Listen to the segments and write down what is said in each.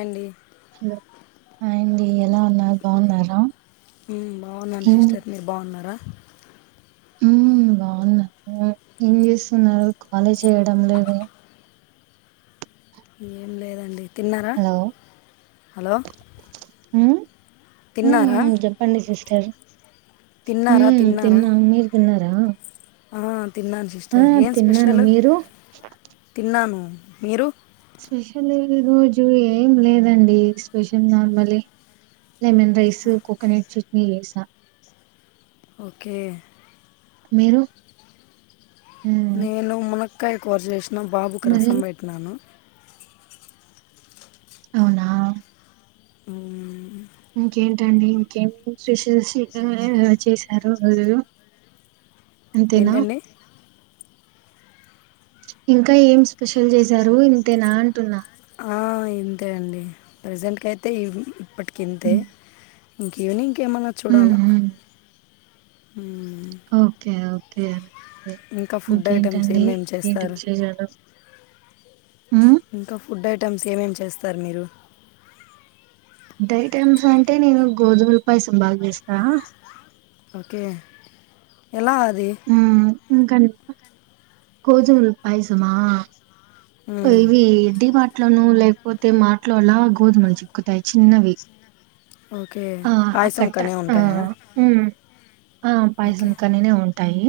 అండి హలో అండి ఎలా ఉన్నారు బాగున్నారు ఆ హ్మ్ బావున్నాను సిస్టర్ మీరు బావున్నారా. హుమ్ బావునా ఏం చేస్తున్నారు. కాలే చేయడం లేదే ఏంలేదండి. హలో హ్మ్ మ్ తిన్నారా మ్ చెప్పండి సిస్టర్ తిన్నారా మ్మ్ తిన్నారా తిన్నాం మీరు తిన్నా [unintelligible] ఆ తిన్నాను సిస్టర్ ఏం స్పెషల్ మీరు తిన్నాను. మీరు స్పెషల్ [inaudible] రోజు ఏంలేదండి. స్పెషల్ నార్మలే లెమన్ రైస్ కోకోనట్ చట్నీ చేసా. ఒకే మీరూ నేను మనక్ క్కాయ్ కూర జేష్ నా బాబుకి మరి రసం పెట్టినాను అవునా ఉమ్ ఇంకేంటండి ఇంకేం స్పెషల్స్ [inaudible] చేశారూ ఊ ఏంటండీ ఇంకా ఏం స్పెషల్ చేశారు. ఇంతేనా అంటున్నా. ఆ ఇంతేనండి ప్రెజెంట్కయితే ఇది ఇప్పటి కింతే హ్మ్. ఇంకీవెనింగ్ కేమన్నా హ్మ్. చూడాలా హ్మ్. ఉమ్ ఓకే ఓ తే ఇంకా ఫుడ్ ఐటమ్స్ ఇంకేంటండి ఏమేమి ఏంటి చేస్తారు విశేషాలు మ్మ్ ఇంకా ఫుడ్ ఐటమ్స్ ఏమేమి చేస్తారు మీరు డైటమ్స్ అంటే నేను గోధుమల పాయసం బా చేస్తా. ఓకే ఎలా అది గోధుముల పయసమా మ్మ్. ఇవి ఇంటికి పాట్ ట్లోనూ లేకపోతే మాట్లోనా గోధుమలు చేక్కుతాయి చిన్నవి. ఓకే ఆ! పాయసం కట్ట కనే ఆ! ఉంటాయా హ్మ్. ఆ ఓకే పాయసం కనీనే ఉం టాయి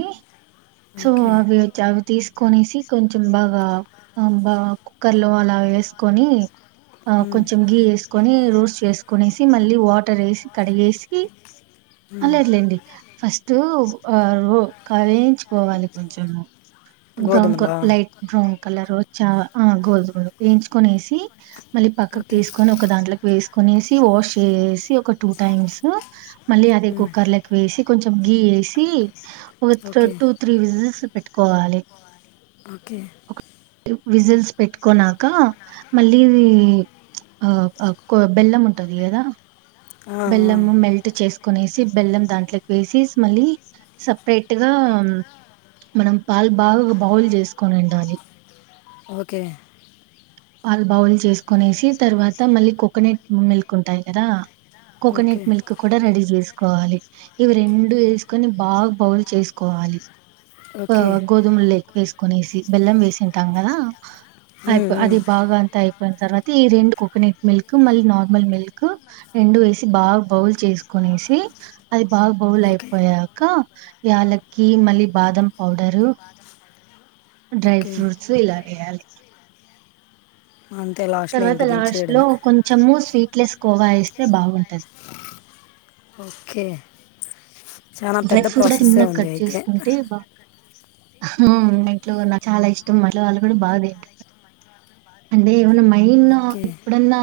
సో ఓకే అవి వచి అవి తీస్ కొనేసి కొంచెం బాగా అం బాకు కుక్కర్ లో అలా ఏసుకొని ఆ మ్మ్. కొంచెం గీ ఏసుకొని రోస్ చేస్ కొనేసి మళ్ళీ వాటర్ ఏసీ కడిగేసి మ్మ్. లేదులేండి ఫస్ట్ వ రో కవేజ్ మళ్లీ కొంచము బ్రౌన్ క గోధుమలా ఆ, లైట్ బ్రౌన్ కలరు వచ్చా ఆ గోధుమలు వెంచుకునేసి మళ్ళీ పక్కకు ఓకే తీసుకొని ఒక దాంట్లకి వేస్ కొనేసి వాష్ చేసేసి ఒక టు టైమ్స్ మళ్ళీ అదే మ్మ్. కుక్కర్లేకి వేసి కొంచెం గీ ఏసి ఓకే వొత్తిడో బిజినెస్ పెట్టుకోవాలి ఓకే విజిల్స్ పెట్టుకున్నాక మళ్ళీ ఇది మ్చ్ ఆ కొ బెల్లం ఉంటుంది కదా ఆ, ఆ. బెల్లము మెల్ట్ చేసుకొనేసి బెల్లం దాంట్లోకి వేసిస్ మళ్ళీ సపరేట్గా మనం పాలు బాగా బౌల్ చేసుకొనిండాలి ఓకే పాల్ బౌల్ చేసుకునేసి తర్వాత మళ్ళీ కోకోనట్ మిల్క్ ఉంటాయి కదా ఓకే కోకోనట్ మిల్క్ కూడా రెడీ చేస్ కోవాలి ఇవి రెండు వేసుకొని బాగా బౌల్ చేసుకోవాలి ఓకే బావ గోధుమ లేక్ వేస్ కొనేసి బెల్లం వేసింటాం కదా ఉమ్, అయిపో అది ఉమ్. బాగా అంత అయి పోయిన తర్వాత ఈ రెండు కోకోనట్ మిల్క్ మళ్ళి నార్మల్ మిల్క్ రెండు వేసి బాగా బౌల్ చేసుకొనేసి అది బాగా బౌల్ అయిపోయాకా యాలకి మళ్ళీ బాదం పౌడరు డ్రై ఓకే ఫ్రూట్స్ ఇలా ఎయ్యాలి అంతే లాస్ట్లో తర్వాత ఇంకా లాస్ట్ లో దించేయడమే కొంచెము స్వీట్ లెస్ కోవా ఏస్ అంటే బాగుంటుంది ఓకే చాలా డ్రై పెద్ద ఫ్రూట్ కూడా ప్రాసెస్సే చిన్నగా ఉంది కట్ అయితే చేసుకుంటే బా హ్ ఇంట్లో నాకు చాలా ఇష్టం మా ఇంట్లో వాళ్ళు కూడా బాగా తింటారు అంటే [inaudible] మెయిన్ ఓకే ఎప్పుడన్నా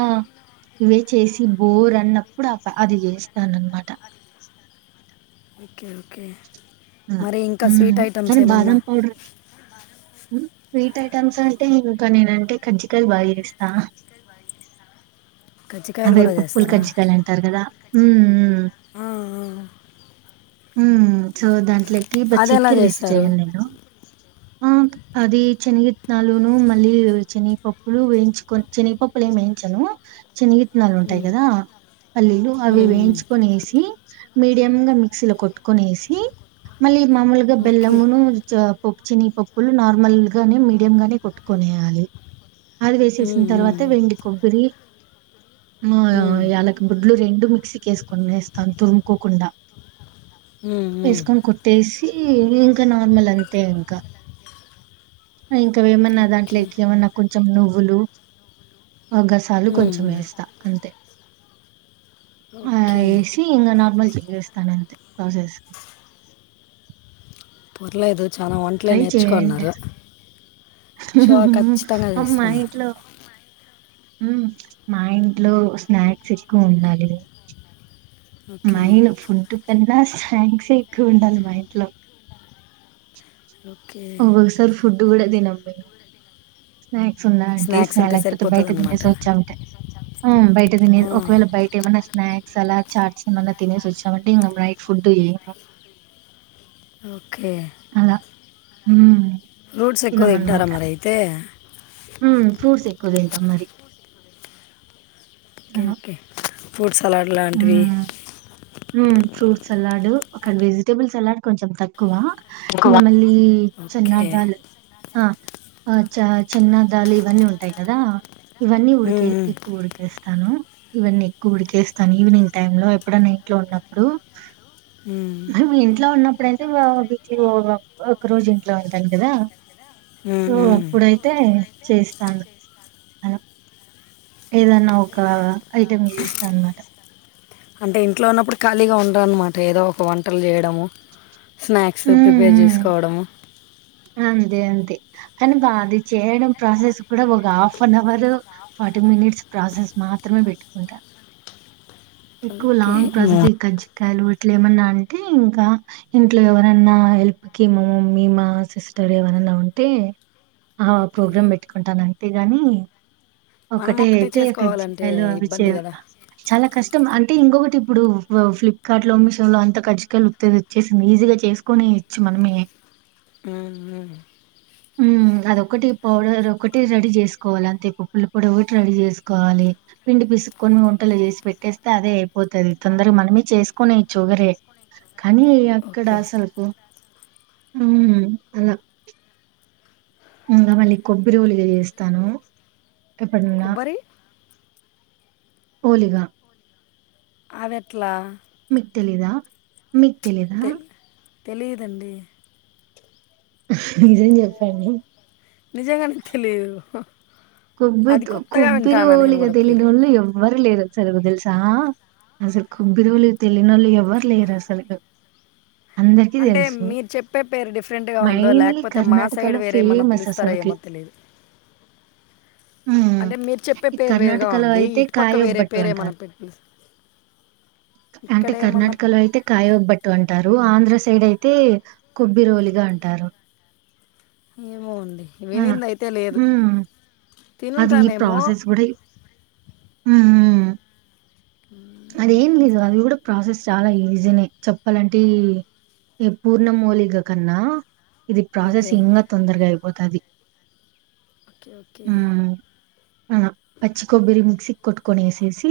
ఇవే చేసి బోర్ అన్నప్పుడు అ అది చేస్తాననమాట ఓకే ఓకే మరి ఇంకా స్వీట్ హ్మ్. ఐటమ్స్ కానీ ఏమన్నా బాదం పౌడర్ హ్మ్. స్వీట్ ఐటమ్స్ అంటే ఇంకా నేనంటే కజ్జికయ బా చేస్తా కజ్జికాయలు అవే కూడా పప్పులు చేస్తారా కజ్జికాయలు అంటారు కదా మ్ మ్ ఆ ఆ మ్ చో దాంట్లో కీ బ ఎలా చక్కర వేసి చేస్తారు చేయన్నేను ఆ అది చెనిగిత్తనాలూనూ మళ్ళీ శనిగిపప్పులు వేయించుకొని చెనిగిపప్పులు ఏమి వేయించను చెనిగిత్తనాలు ఉంటాయి కదా పల్లీలు అవి వేయించుకొనేసి మీడియంగా మిక్సీలో కొట్టు కొనేసి మళ్ళీ మామూలుగా ఓకే బెల్లమూ నూ పప్పు చెనిగిపప్పులు నార్మల్గానే మీడియామ్ గానే కొట్టుకునేయాలి అది వేసేసిన తర్వాత వెండి కొబ్బరి యాలకులు రెండు మిక్సీకేసుకొని వేస్తాను తురుముకోకుండా వేసుకొని కొట్టేసి ఇంకా నార్మల్ అంతే ఇంకా ఇంకా వేమ ఓకే దాంట్లోకి ఏమన్నా కొం చెం నువ్వులు ఒక గసాలు కొంచెం వేస్తా అంతే ఆ ఓకే ఏసీ ఇంగ నా మంచిగ వేస్తానంతే ప్రాసెస్ పర్లేదు చాలా వంటలే నేర్చుకోవున్నారు అం మా ఇంట్లో మ్ మా ఇంట్లో స్నాక్స్ ఎక్కువుండాలి ఓకే మెయిన్ ఫుడ్ కన్నా స్నాక్సే ఎక్కువుండాలి మా ఇంట్లో ఓకే ఒకొక్క సారి ఫుడ్ కూడా తినం స్నాక్ సుందా అంటే స్నాక్స్ ఉంటే లేకపోతే బయట సరిపోతుంది అనమాట తినేసొచ్చామంటే ఆ బై ట తినేది ఒకవేళ బయటేమైనా స్నాక్స్ అలా చాట్స్ ఏమన్నా తినేసొచ్చామంటే ఇంకా నైట్ ఫుడ్ ఏము ఓక్ కే హ్మ్ ఫ్రూట్స్ ఎక్కువ తింటారా తినమనమాట. మరి అయితే హ్మ్ ఫ్రూట్స్ ఎ కు తింటాం మరి ఓకే ఆ! ఓకే ఫుడ్స్ సలాడ్ లాంటివి ఫ్రూట్స్ సల్లాడ్ ఒక వెజిటబుల్ సల్లాడ్ కొంచెం తక్కువ ఇంకా మళ్ళీ ఓకే చనదాల్ ఆ ఆ చ చిన్నదాలు ఇవన్నీ ఉంటాయి కదా ఇవన్నీ ఉడికే మ్మ్. ఎక్కువ ఉడికేస్తాను ఇవన్నీ ఎక్కువ ఉడికేస్తా తాను ఈవినింగ్ టైమ్ లో ఎప్పుడై నా ఇంట్లో ఉన్నప్పుడు ఉమ్, మేము ఇంట్లో ఉన్నప్పుడుయితే వీటిలో ఒక రోజు ఇంట్లో ఉంటాను కదా ఉమ్, సో ఉమ్. అప్పుడైతే చేస్తాను అలా ఏదన్నా ఒక ఐటెమ్ చేస్తా అన్నమాట అంటే ఇంట్లో ఉన్నప్పుడు ఖాళీగా ఉండదున్నమాట ఏదో ఒక వంటలు చేయడము స్నాక్స్ హ్మ్. ప్రిపేర్ హ్మ్. చేసుకు కోడము అంతే అంతే కానీ బ అది చేయడం ప్రాసెస్ కూడా ఒక half an hour forty minutes process మాత్రమే పెట్టుకుంటా ఎకువ ఓకే లాంగ్ ప్రాసెస్ ఉమ్, ఇ అజు కాలు ఇట్ల ఏమన్నా అంటే ఇంకా ఇంట్లో ఎవరన్నా హెల్ప్ కి మా మమ్మి మా సిస్టర్ ఎవరైన్నా ఉంటే ఆ ఓకే ప్రోగ్రామ్ పెట్టుకుంటాను అంతే గాని మనం ఒకటే ఒక్కటే అయితే చేసుకోవాలంటే క్జికయలు అవి చే ఇబ్బంది కదా చాలా కష్టం అంటే ఇంకొకటి ఇప్పుడు ఫ్లిప్కార్ట్ లో అమిషోలో అంత కకది వచ్చేసింది ఈజీగా చేసుకుని ఇచ్చు మనమే ఉమ్, ఉమ్. అదిొటి పౌడర్ ఒకటి రెడీ చేసుకోవాలి అే ఇప్పుడు ఒకటి రెడీ చేసుకోవాలి పిండి పిసుకొని వంటలు చేసి పెట్టేస్తే అదే అయిపోతుది తొందర మనమే చేసుకునే ఇచ్చుగరే కానీ ఇక్కడ ఓకే అసలుకు హ్మ్ అలాా ఇంకా మళ్ళీ కొబ్బరిోలిగా చేస్తాను ఎక్కడున్న కొబ్బరి ఓలిగ అవి ఎట్లా మీక్ తెలీదా మీక్ తెలీదా తెలీయదండి నిజం జెప్పండి నిజంగానే తెలీదు కొబ్బితు కొబ్బిరి నేను ఓలిగ కూడా పేరు తెలీనోళ్ళ ఎవ్వరులేరు అసలుగు తెల్సా అసలు కొబ్బరి ఓలిగ తెలీనోళ్లు ఎవ్వరు లేరు అసలుకు అంటే మీరు చెప్పే పేరు డిఫరెంట్గా ఉందో మైన్లీ లేకపోతే మా సైడ్ కర్ణాటకలో వేరే ఏమన్నా ఫేమస్ పిలుస్తారో అసలకి. ఏమో తెలీదు ఉమ్ ఈ పేరు వేరుగా కర్ణాటకలో ఉంది అయితే ఇటుపక్క వేరే కాయఉబ్బట్టు పేరు ఏమన్నా అంటారు పెట్టి పిలుస్త- ఇక్కడ అంటే ఏమన్నా కర్ణాటకలో అయితే కాయఉబ్బట్టు అంటారు ఆంధ్ర సై సైడ్ అయితే కొబ్బిరి ఓలిగా అంటారు ఏమో అండి వినింది అయితే లేదు. అదీ తినుంటానేమో ప్రాసెస్ గూడా ఊ ఊ ఉ అదేం లేదు అది గూడ ప్రాసెస్ చాలా ఈజీనే చెప్పాలంటే ఈ ఈ పూర్ణం ఓలిగ కన్నా ఇది ప్రాసెస్ ఓకే ఇంగా తొందరగా అయిపోతాది. ఒక్కే ఓ కే ఆహా పచ్చి కొబ్బిరి మిక్సీ కి కొట్టుకొని ఏసేసి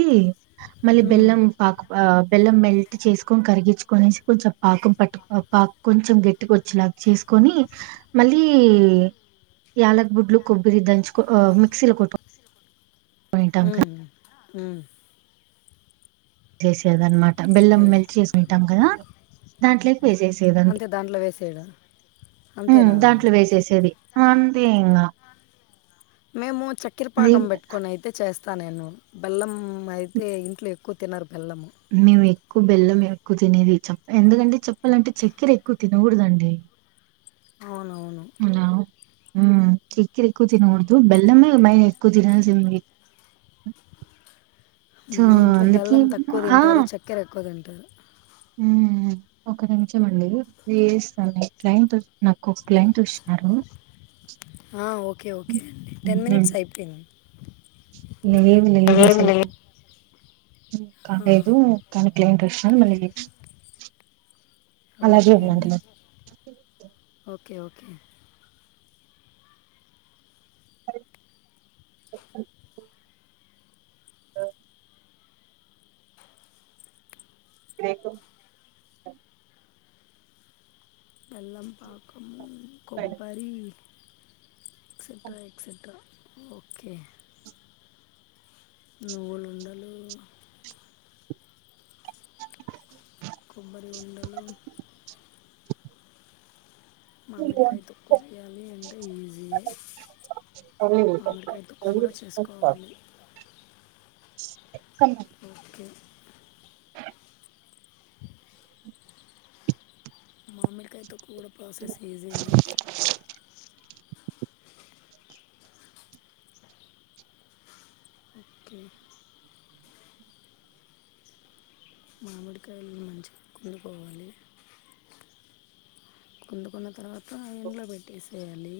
మళ్ళి ఉమ్, బెల్లం పాకు ఆ బెల్లం మెల్ట్ చేసుకొని కరిగిచ్చుకొనేసి కొంచం పాకం పట్టుకో పాక్ కొంచం గేట్టిగొచ్చేలాగ చేస్ కొనీ మళ్ళీ యాలక్ బుడ్లు కొబ్బిరి దంచ్ కొ ఓ మిక్సీలో కొట్ ఆ ఆ జస్ లేదన్మాట బెల్లం ఓకే మెల్ట్ చేసుకుంటాం కదా దాంట్లో క్ వేసేసేదంటి అంతే దాంట్లో వేసేయడం అంతేనా అంతే ఇంగ మేము చక్కెర అది పాకం పెట్టుకొని అయితే చేస్ స్తా నేను బెల్లం అయితే ఇంట్లో ఎక్కువ తినరు బెల్లము అన్నీ వెయ్ ఎక్కువ బెల్లం ఎక్కువ తినేది చెప్ప ఎందుకంటే చెప్పాలంటే చక్కెర ఎక్కువ తినకూడదండి. అవునవును హ్మ్ చక్కెర ఎక్కువ తినకూడదు. బెల్లమేమ్మాయ్ ఎక్కువ తినాల్సింది సో మా ఇంట్లో అందుకే బెల్లం తక్కువ తింటారు. చక్కెర ఎక్కువ తిం ట హ్మ్ ఒక నిమిషం అండి వేస్తాను క్లయింట్ వస్ నాకు ఒక క్లయింట్ వస్తున్నారు. ఆ ఓ ఓకే ఓకే అండి టెన్ ఉమ్, మినిట్స్ అయిపోయింది. లేదు లేదు అసలుకు ఆ, కాలేదు కాని ఇ ఇంట్రెస్ట్ మళ్ళీ నెక్స్ట్ ఓకే అండి ఓకే ఓకే ఓకే ఆ ఎకు బెల్లం పాకము కొబ్బారి ఎక్సెట్రా ఎక్సెట్రా ఓకే నువ్వులుండలు కొబ్బరి ఉండలు మామిడికాయ తక్కువ చేయాలి అంటే ఈజీయే మామిడికాయ తొక్కు కూడా చేసుకోవాలి కన్ ఓకే మామికా తొక్క కూడా ప్రాసెస్ ఈజీని ఓకే మామిడికాయలను మంచిగా కుందుకోవాలి కుందుకున్న తర్వాత ఎండ్లో పెట్టేసేయాలి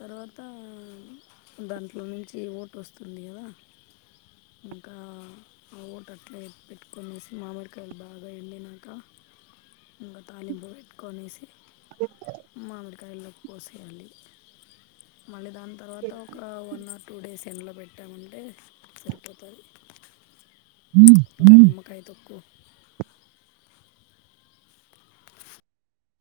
తర్వాత దాంట్లో నుంచి ఓటు వస్తుంది కదా ఇంకా ఆ ఓటు అట్లా పెట్టుకోనేసి మామిడికాయలు బాగా ఎండినక ఇంకా తాలింపు పెట్ట కొనేసి మామిడి కయాలోకి పోసేయాలి మల్ల దాంట్లో తర్వాత ఒక వన్ అర్ టూ డేస్ ఎండలో పెట్టామంటే సరిపోతది ఇంకా నిమ్మకాయ తొక్కు